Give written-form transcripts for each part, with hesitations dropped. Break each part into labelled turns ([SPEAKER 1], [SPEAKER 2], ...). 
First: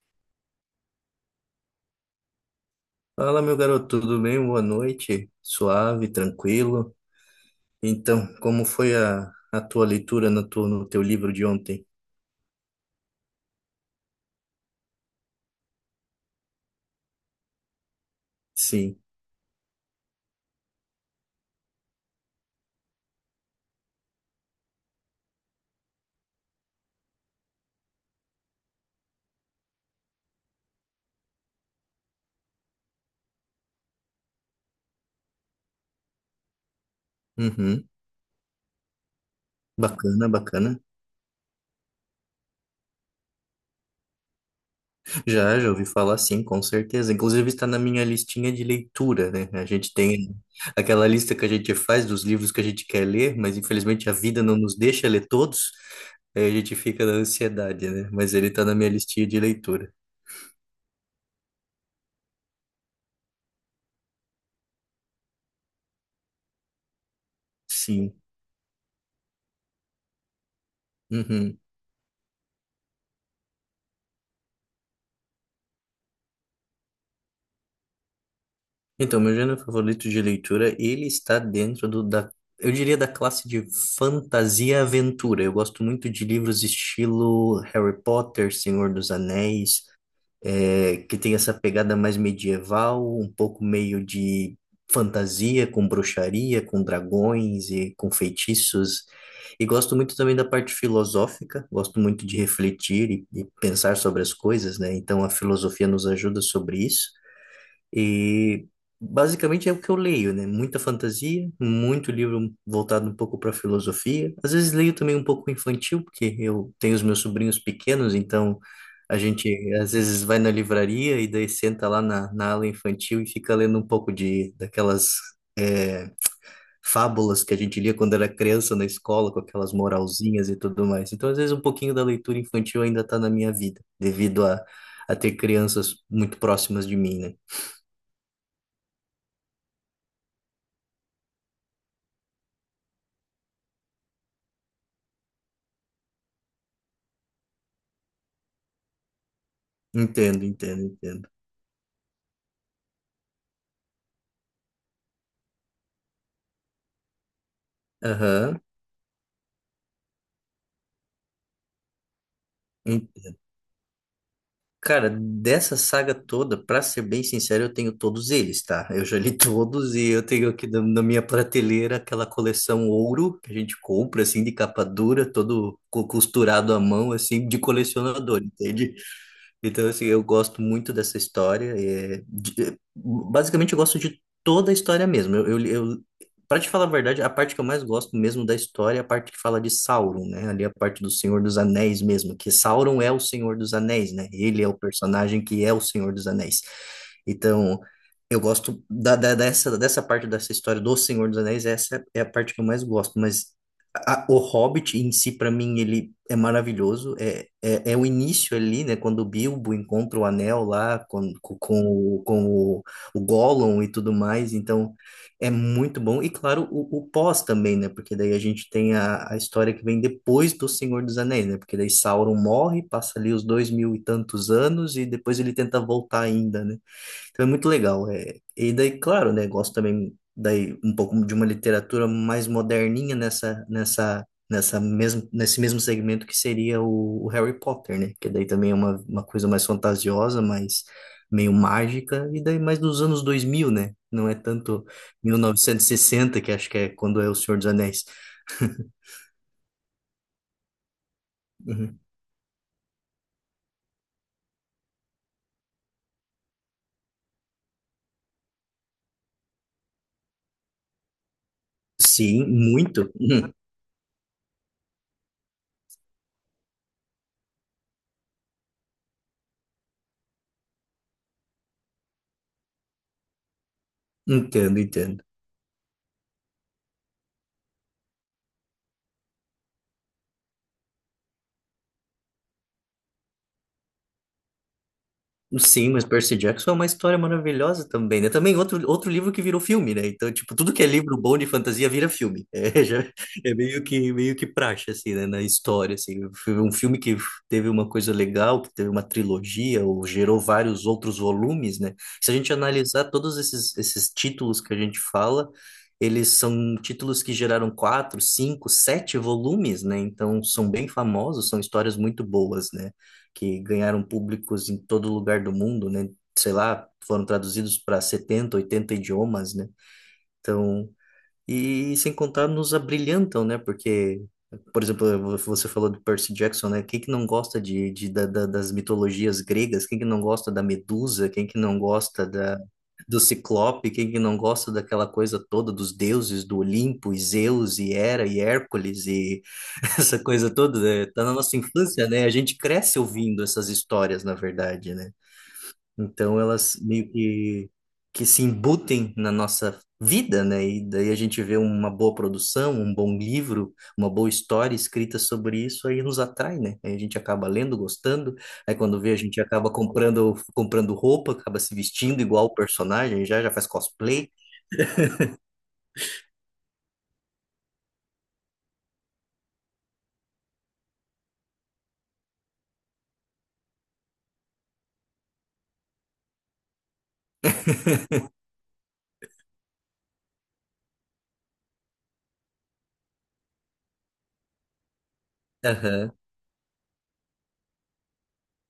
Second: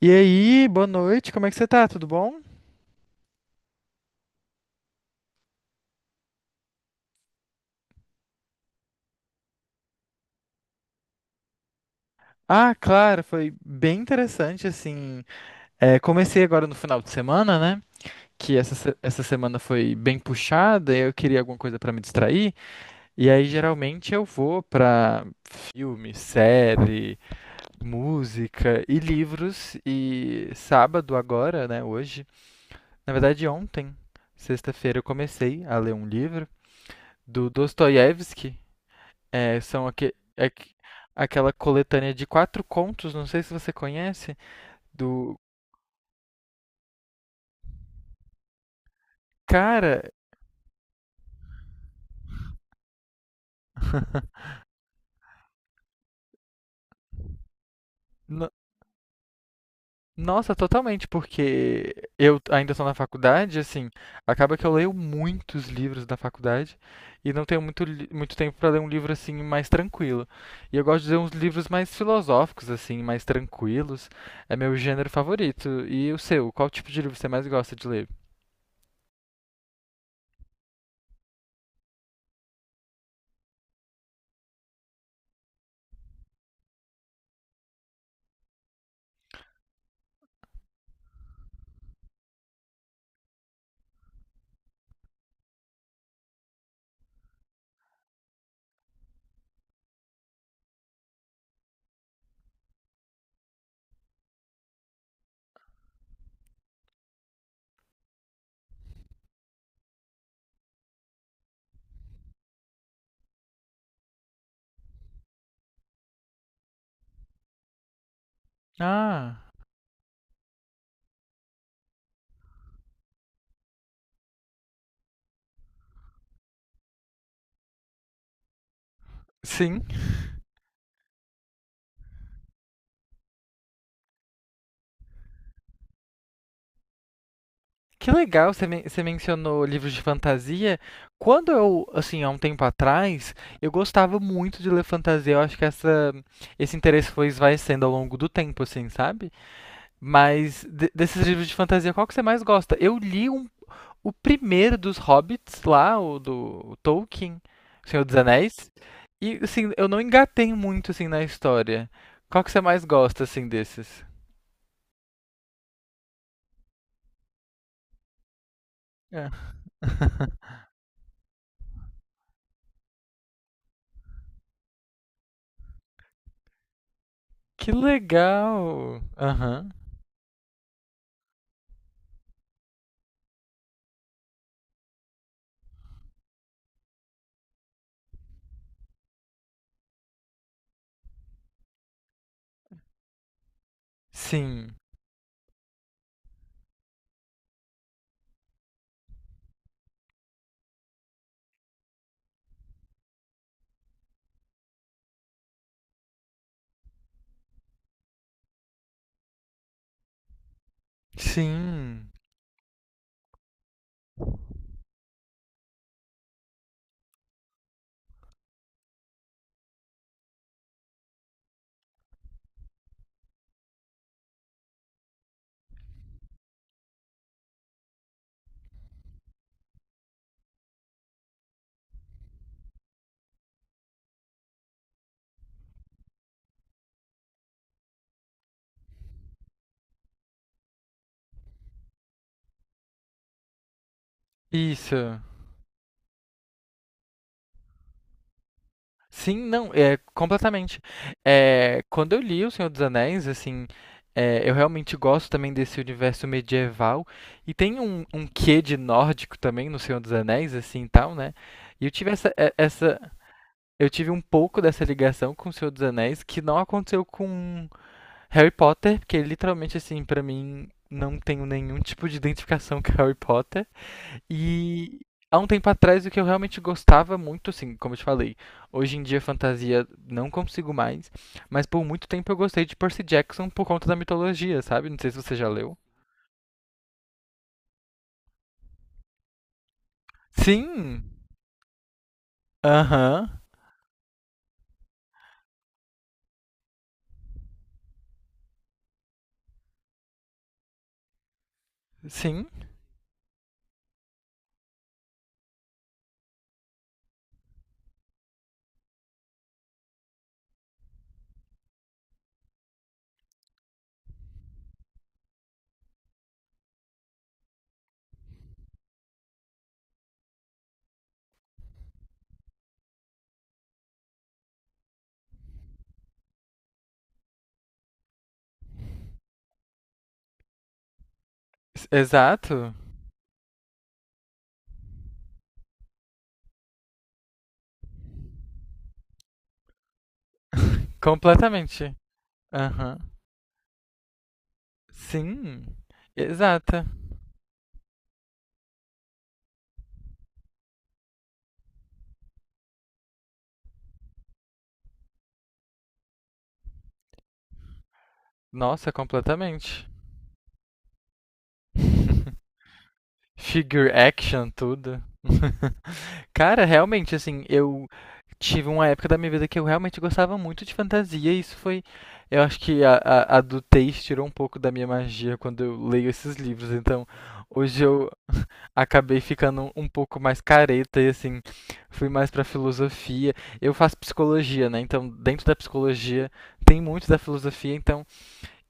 [SPEAKER 1] E aí, boa noite, como é que você tá? Tudo bom?
[SPEAKER 2] Fala, meu garoto, tudo bem? Boa noite. Suave, tranquilo. Então, como foi a tua leitura no teu livro de ontem?
[SPEAKER 1] Ah, claro, foi bem interessante, assim. É, comecei agora no final de semana, né? Que essa, se-
[SPEAKER 2] Sim.
[SPEAKER 1] essa semana foi bem puxada, eu queria alguma coisa pra me distrair. E aí, geralmente, eu vou pra filme, série, música e livros. E sábado agora, né? Hoje. Na verdade, ontem, sexta-feira, eu comecei a ler um livro do
[SPEAKER 2] Uhum.
[SPEAKER 1] Dostoiévski. É, são
[SPEAKER 2] Bacana, bacana.
[SPEAKER 1] aquela coletânea de quatro contos, não sei se você conhece, do
[SPEAKER 2] Já, já ouvi falar, sim, com certeza. Inclusive está na minha listinha de leitura, né? A gente
[SPEAKER 1] cara.
[SPEAKER 2] tem aquela lista que a gente faz dos livros que a gente quer ler, mas infelizmente a vida não nos deixa ler todos. Aí a gente fica na ansiedade, né? Mas ele
[SPEAKER 1] no-
[SPEAKER 2] está na minha listinha de leitura.
[SPEAKER 1] Nossa, totalmente, porque eu ainda estou na faculdade, assim, acaba que eu leio muitos livros da faculdade e não tenho
[SPEAKER 2] Sim.
[SPEAKER 1] muito tempo para ler um livro assim mais tranquilo. E eu gosto de ler uns
[SPEAKER 2] Uhum.
[SPEAKER 1] livros mais filosóficos, assim, mais tranquilos. É meu gênero favorito. E o seu? Qual tipo de livro você mais gosta de ler?
[SPEAKER 2] Então, meu gênero favorito de leitura, ele está dentro da, eu diria, da classe de fantasia e aventura. Eu gosto muito de livros estilo Harry Potter, Senhor dos Anéis, que tem essa pegada mais medieval, um pouco meio de fantasia, com bruxaria, com dragões e com feitiços. E gosto muito também da parte filosófica, gosto muito de refletir e pensar sobre as coisas, né? Então, a filosofia nos ajuda sobre isso. E basicamente é o que eu leio, né? Muita fantasia, muito livro voltado um pouco para filosofia. Às vezes leio também um pouco infantil, porque eu tenho os meus sobrinhos pequenos, então a
[SPEAKER 1] Ah,
[SPEAKER 2] gente às vezes vai na livraria e daí senta lá na ala infantil e fica lendo um pouco de daquelas é, fábulas que a gente lia quando era criança na escola, com aquelas
[SPEAKER 1] sim.
[SPEAKER 2] moralzinhas e tudo mais. Então, às vezes, um pouquinho da leitura infantil ainda está na minha vida, devido a ter crianças muito próximas de mim, né?
[SPEAKER 1] Que legal, você mencionou livros de fantasia. Quando eu, assim, há um tempo atrás, eu gostava muito de ler fantasia. Eu acho que esse interesse foi esvaecendo ao longo do tempo, assim, sabe?
[SPEAKER 2] Entendo,
[SPEAKER 1] Mas
[SPEAKER 2] entendo,
[SPEAKER 1] desses
[SPEAKER 2] entendo.
[SPEAKER 1] livros de fantasia, qual que você mais gosta? Eu li o primeiro dos Hobbits lá, o do o Tolkien, O Senhor dos
[SPEAKER 2] Aham.
[SPEAKER 1] Anéis. E, assim, eu não engatei muito, assim, na história. Qual que você mais gosta,
[SPEAKER 2] En-
[SPEAKER 1] assim, desses?
[SPEAKER 2] Cara, dessa saga toda, pra ser bem sincero, eu tenho todos eles, tá? Eu já
[SPEAKER 1] É.
[SPEAKER 2] li todos e eu tenho aqui na minha prateleira aquela coleção ouro que a gente compra, assim, de capa dura, todo costurado à mão, assim, de
[SPEAKER 1] Que
[SPEAKER 2] colecionador, entende?
[SPEAKER 1] legal! Aham.
[SPEAKER 2] Então, assim, eu gosto muito dessa história. Basicamente, eu gosto de toda a história mesmo. Eu, para te falar a verdade, a parte que eu mais gosto mesmo da história é a parte que fala de Sauron, né? Ali a parte do Senhor dos Anéis mesmo, que Sauron é o Senhor dos Anéis, né? Ele é
[SPEAKER 1] Sim,
[SPEAKER 2] o personagem que é o Senhor dos Anéis. Então, eu gosto da dessa parte dessa história do Senhor dos Anéis, essa é a parte que eu mais gosto. Mas o Hobbit em si, para mim, ele é maravilhoso. É o início ali, né? Quando o Bilbo encontra o anel lá com, com, com,
[SPEAKER 1] sim,
[SPEAKER 2] o, com o Gollum e tudo mais. Então, é muito bom. E, claro, o pós também, né? Porque daí a gente tem a história que vem depois do Senhor dos Anéis, né? Porque daí Sauron morre, passa ali os dois mil e tantos anos e depois ele tenta voltar ainda, né? Então é muito legal. É. E daí, claro, né, gosto também daí um pouco de uma literatura mais moderninha nesse mesmo segmento que seria o Harry Potter, né? Que daí também é uma coisa mais fantasiosa, mais meio mágica, e daí mais dos anos dois mil, né? Não é tanto
[SPEAKER 1] isso.
[SPEAKER 2] mil novecentos e sessenta, que acho que é quando é O Senhor dos Anéis.
[SPEAKER 1] Sim, não, é completamente. É,
[SPEAKER 2] Uhum.
[SPEAKER 1] quando eu li O Senhor dos Anéis, assim, é, eu realmente gosto também desse universo medieval e tem um quê de nórdico também no Senhor dos Anéis, assim, e tal, né? E eu tive
[SPEAKER 2] Sim, muito. Uhum.
[SPEAKER 1] um pouco dessa ligação com O Senhor dos Anéis que não aconteceu com Harry Potter, porque literalmente, assim, pra mim não tenho nenhum tipo de identificação com Harry Potter.
[SPEAKER 2] Entendo,
[SPEAKER 1] E
[SPEAKER 2] entendo.
[SPEAKER 1] há um tempo atrás o que eu realmente gostava muito, assim, como eu te falei, hoje em dia fantasia não consigo mais, mas por muito tempo eu gostei de Percy Jackson por conta da mitologia, sabe? Não sei se você já leu.
[SPEAKER 2] Sim, mas Percy Jackson é uma história maravilhosa também, né? Também outro, outro livro que virou filme, né? Então, tipo, tudo que é
[SPEAKER 1] Sim.
[SPEAKER 2] livro bom de fantasia vira filme. É, já,
[SPEAKER 1] Aham.
[SPEAKER 2] é meio que praxe, assim, né? Na história, assim. Foi um filme que teve uma coisa legal, que teve uma trilogia, ou gerou vários outros volumes, né? Se a
[SPEAKER 1] Sim.
[SPEAKER 2] gente analisar todos esses títulos que a gente fala, eles são títulos que geraram quatro, cinco, sete volumes, né? Então, são bem famosos, são histórias muito boas, né? Que ganharam públicos em todo lugar do mundo, né? Sei lá, foram traduzidos para 70, 80 idiomas, né? Então, e sem contar nos abrilhantam, né? Porque, por exemplo, você falou do Percy Jackson, né? Quem que não gosta das mitologias gregas? Quem que não gosta da Medusa? Quem que não gosta
[SPEAKER 1] Exato.
[SPEAKER 2] do Ciclope? Quem que não gosta daquela coisa toda dos deuses do Olimpo, e Zeus, e Hera, e Hércules, e essa coisa toda, né? Tá na nossa
[SPEAKER 1] Completamente.
[SPEAKER 2] infância, né? A gente
[SPEAKER 1] Aham.
[SPEAKER 2] cresce ouvindo essas histórias, na verdade, né?
[SPEAKER 1] Sim.
[SPEAKER 2] Então elas
[SPEAKER 1] Exata.
[SPEAKER 2] meio que se embutem na nossa vida, né? E daí a gente vê uma boa produção, um bom livro, uma boa história escrita sobre isso, aí nos atrai, né? Aí a gente acaba lendo, gostando. Aí
[SPEAKER 1] Nossa,
[SPEAKER 2] quando vê, a gente acaba
[SPEAKER 1] completamente.
[SPEAKER 2] comprando, comprando roupa, acaba se vestindo igual o personagem, já já faz
[SPEAKER 1] Figure
[SPEAKER 2] cosplay.
[SPEAKER 1] action, tudo. Cara, realmente, assim, eu tive uma época da minha vida que eu realmente gostava muito de fantasia, e isso foi. Eu acho que a do Teis tirou um pouco da minha magia quando eu leio esses livros, então hoje eu acabei ficando um pouco mais careta e, assim, fui mais pra filosofia. Eu faço psicologia, né? Então, dentro da
[SPEAKER 2] Aham.
[SPEAKER 1] psicologia tem muito da filosofia, então.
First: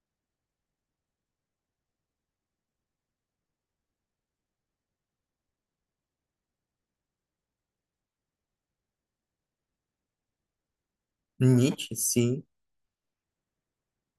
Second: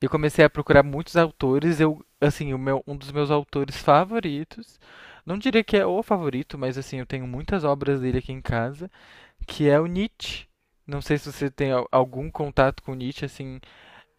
[SPEAKER 1] Eu comecei a procurar muitos autores. Eu, assim, o meu, um dos meus autores favoritos, não diria que é o favorito, mas assim, eu tenho muitas obras dele aqui em casa, que é o Nietzsche. Não sei se você tem
[SPEAKER 2] Nietzsche,
[SPEAKER 1] algum
[SPEAKER 2] sim.
[SPEAKER 1] contato com Nietzsche, assim,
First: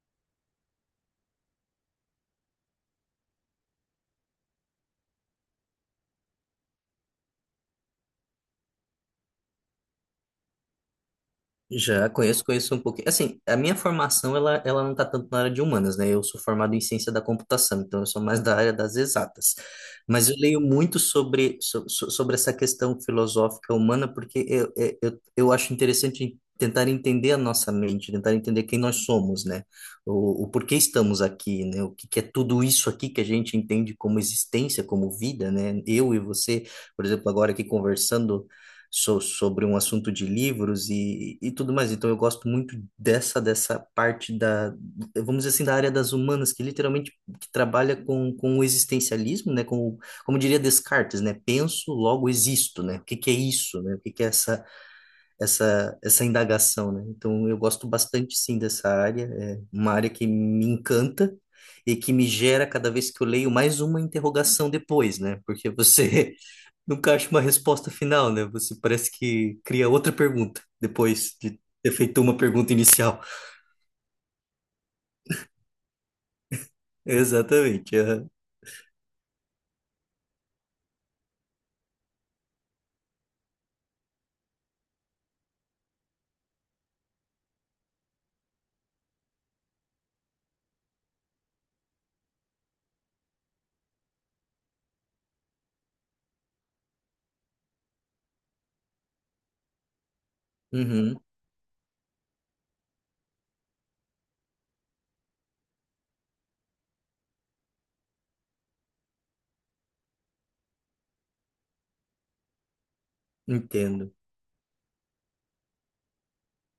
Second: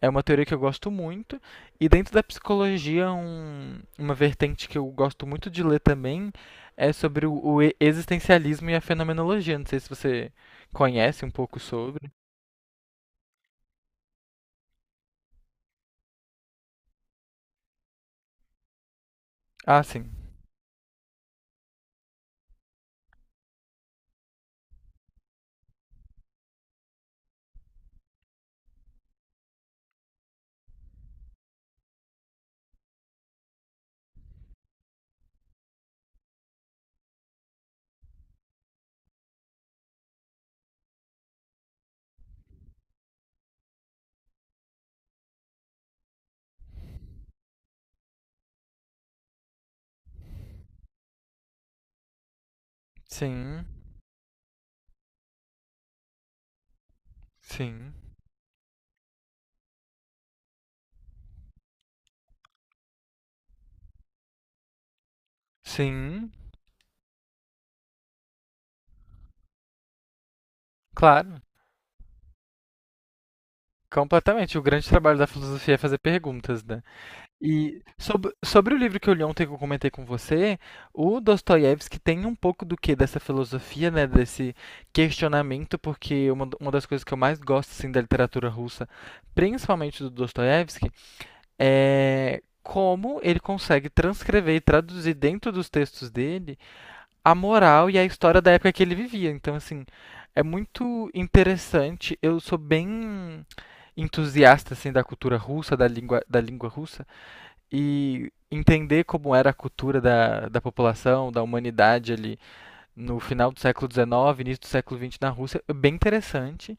[SPEAKER 1] é uma teoria que eu gosto muito. E dentro da psicologia, uma vertente que eu gosto muito de ler também é sobre existencialismo e a fenomenologia. Não sei se você conhece um pouco
[SPEAKER 2] Já
[SPEAKER 1] sobre.
[SPEAKER 2] conheço, conheço um pouquinho. Assim, a minha formação, ela não está tanto na área de humanas, né? Eu sou formado em ciência da computação, então eu sou mais da área das exatas.
[SPEAKER 1] Ah, sim.
[SPEAKER 2] Mas eu leio muito sobre essa questão filosófica humana, porque eu acho interessante tentar entender a nossa mente, tentar entender quem nós somos, né? O porquê estamos aqui, né? O que, que é tudo isso aqui que a gente entende como existência, como vida, né? Eu e você, por exemplo, agora aqui conversando sobre um assunto de livros e tudo mais. Então eu gosto muito dessa parte da, vamos dizer assim, da área das humanas, que literalmente que trabalha com o existencialismo, né? Como diria Descartes, né? Penso, logo existo, né? O que que é
[SPEAKER 1] Sim.
[SPEAKER 2] isso, né? O que que é essa indagação, né? Então, eu gosto
[SPEAKER 1] Sim.
[SPEAKER 2] bastante, sim, dessa área. É uma área que me encanta e que me gera, cada vez que eu leio, mais uma interrogação depois, né? Porque
[SPEAKER 1] Sim.
[SPEAKER 2] você nunca acha uma resposta final, né? Você parece que cria outra pergunta depois
[SPEAKER 1] Claro,
[SPEAKER 2] de ter feito uma pergunta inicial.
[SPEAKER 1] completamente. O grande trabalho da filosofia é fazer perguntas, né? E
[SPEAKER 2] Exatamente. Aham.
[SPEAKER 1] sobre o livro que eu li ontem que eu comentei com você, o Dostoiévski tem um pouco do que dessa filosofia, né? Desse questionamento, porque uma das coisas que eu mais gosto assim, da literatura russa, principalmente do Dostoiévski, é como ele consegue transcrever e traduzir dentro dos textos dele a moral e a história da época que ele vivia. Então, assim, é muito
[SPEAKER 2] Uhum,
[SPEAKER 1] interessante. Eu sou bem entusiasta assim da cultura russa, da língua russa e entender como era a cultura da população, da humanidade ali no final do século
[SPEAKER 2] entendo.
[SPEAKER 1] XIX, início do século XX na Rússia, é bem interessante.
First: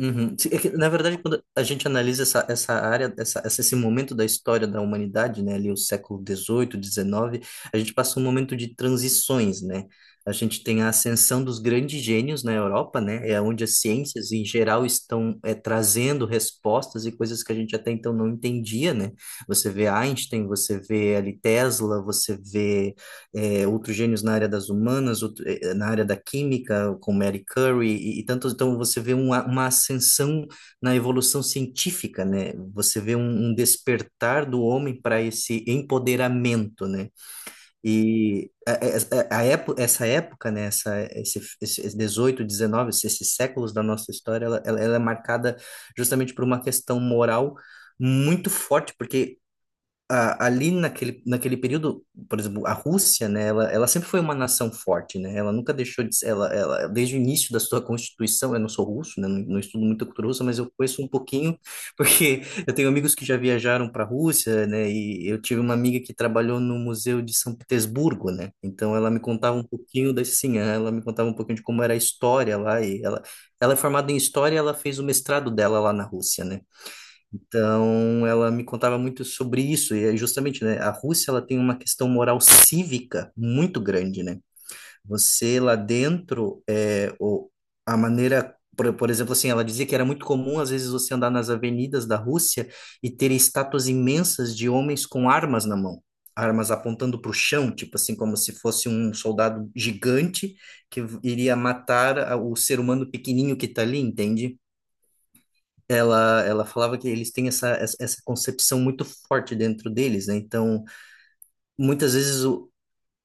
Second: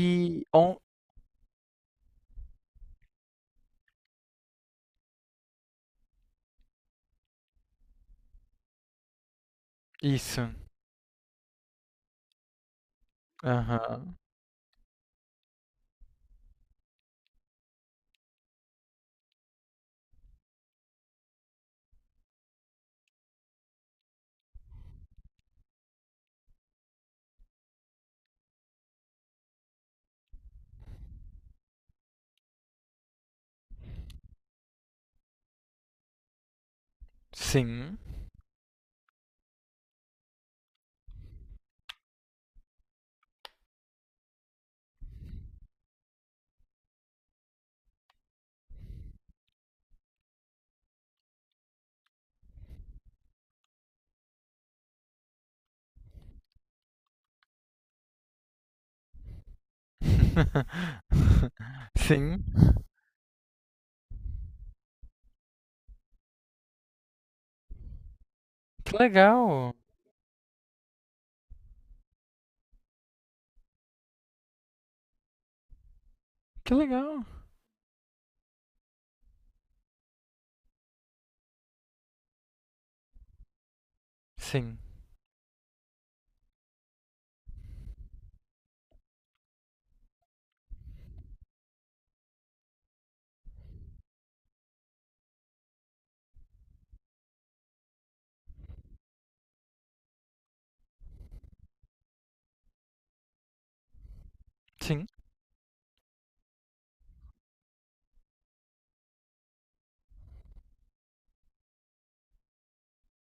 [SPEAKER 2] Uhum. Sim, é que,
[SPEAKER 1] on...
[SPEAKER 2] na verdade, quando a gente analisa essa, essa área, essa- esse momento da história da humanidade, né, ali o século dezoito, XIX, a gente passa um momento de transições, né? A
[SPEAKER 1] isso.
[SPEAKER 2] gente tem a ascensão dos grandes gênios na Europa, né? É onde as
[SPEAKER 1] Aham.
[SPEAKER 2] ciências em geral estão trazendo respostas e coisas que a gente até então não entendia, né? Você vê Einstein, você vê ali Tesla, você vê outros gênios na área das humanas, na área da química, com Mary Curie e tantos. Então, você vê uma ascensão na evolução científica, né? Você vê um, um despertar do homem para esse empoderamento, né?
[SPEAKER 1] Sim.
[SPEAKER 2] E essa época, né? Essa, esse 18, 19, esses séculos da nossa história, ela é marcada justamente por uma questão moral muito forte, porque ali naquele período, por exemplo, a Rússia, né, ela sempre foi uma nação forte, né, ela nunca deixou de ser, desde o início da sua Constituição. Eu não sou russo, né, não, não estudo muito a cultura russa, mas eu conheço um pouquinho,
[SPEAKER 1] Sim.
[SPEAKER 2] porque eu tenho amigos que já viajaram para a Rússia, né, e eu tive uma amiga que trabalhou no Museu de São Petersburgo, né,
[SPEAKER 1] Que
[SPEAKER 2] então ela me contava um
[SPEAKER 1] legal.
[SPEAKER 2] pouquinho da, sim, ela me contava um pouquinho de como era a história lá, e ela é formada em História, ela fez o mestrado dela lá na Rússia, né,
[SPEAKER 1] Que legal.
[SPEAKER 2] então, ela me contava muito sobre isso, e é justamente, né, a Rússia, ela tem uma questão moral cívica muito grande, né?
[SPEAKER 1] Sim.
[SPEAKER 2] Você lá dentro, é, o, a maneira, por exemplo, assim, ela dizia que era muito comum, às vezes, você andar nas avenidas da Rússia e ter estátuas imensas de homens com armas na mão. Armas apontando para o chão, tipo assim, como se fosse um soldado gigante que iria matar o ser humano pequenininho que está ali, entende?
[SPEAKER 1] Sim.
[SPEAKER 2] Ela falava que eles têm essa essa concepção muito forte dentro deles, né? Então, muitas vezes, o...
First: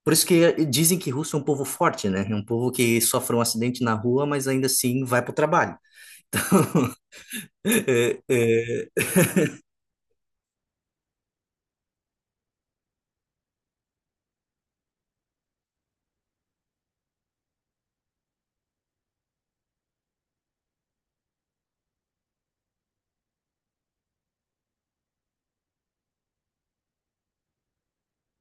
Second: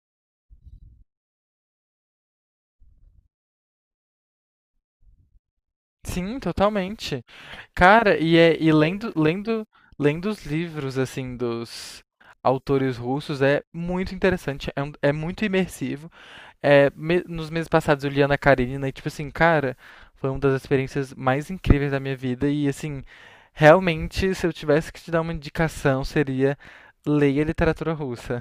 [SPEAKER 2] por isso que dizem que russo é um povo forte, né? É um povo que sofre um acidente na rua, mas ainda assim vai para o trabalho.
[SPEAKER 1] Sim, totalmente. Cara,
[SPEAKER 2] É,
[SPEAKER 1] e
[SPEAKER 2] é,
[SPEAKER 1] lendo, os livros, assim, dos autores russos é muito interessante, é, é muito imersivo. É, nos meses passados eu li Ana Karenina e, tipo assim, cara, foi uma das experiências mais incríveis da minha vida e, assim, realmente, se eu tivesse que te dar uma indicação, seria leia literatura russa.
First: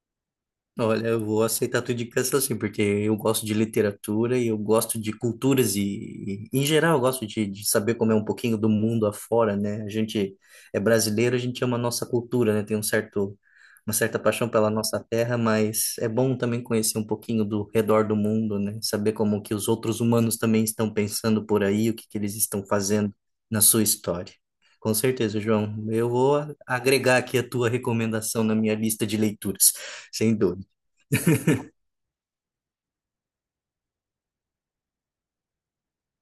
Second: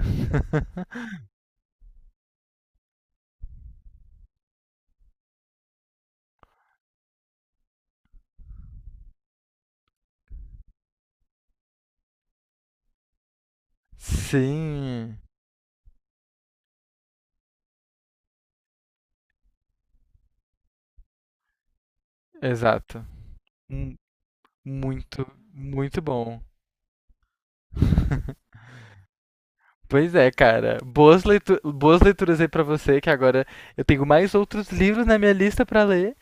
[SPEAKER 2] Olha, eu vou aceitar a tua indicação assim, porque eu gosto de literatura e eu gosto de culturas em geral, eu gosto de saber como é um pouquinho do mundo afora, né? A gente é brasileiro, a gente ama a nossa cultura, né? Tem um certo, uma certa paixão pela nossa
[SPEAKER 1] Sim,
[SPEAKER 2] terra, mas é bom também conhecer um pouquinho do redor do mundo, né? Saber como que os outros humanos também estão pensando por aí, o que que eles estão
[SPEAKER 1] exato.
[SPEAKER 2] fazendo na sua
[SPEAKER 1] Mu-
[SPEAKER 2] história. Com
[SPEAKER 1] Muito,
[SPEAKER 2] certeza, João.
[SPEAKER 1] muito
[SPEAKER 2] Eu vou
[SPEAKER 1] bom.
[SPEAKER 2] agregar aqui a tua recomendação na minha lista de leituras.
[SPEAKER 1] Pois é,
[SPEAKER 2] Sem dúvida.
[SPEAKER 1] cara. Boas leituras aí pra você, que agora eu tenho mais outros livros na minha lista pra ler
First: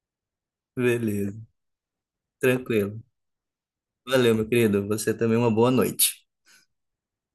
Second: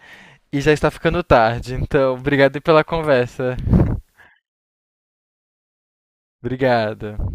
[SPEAKER 1] e já está ficando
[SPEAKER 2] Beleza,
[SPEAKER 1] tarde. Então, obrigado aí pela
[SPEAKER 2] tranquilo.
[SPEAKER 1] conversa.
[SPEAKER 2] Valeu, meu querido. Você também uma boa noite.
[SPEAKER 1] Obrigado.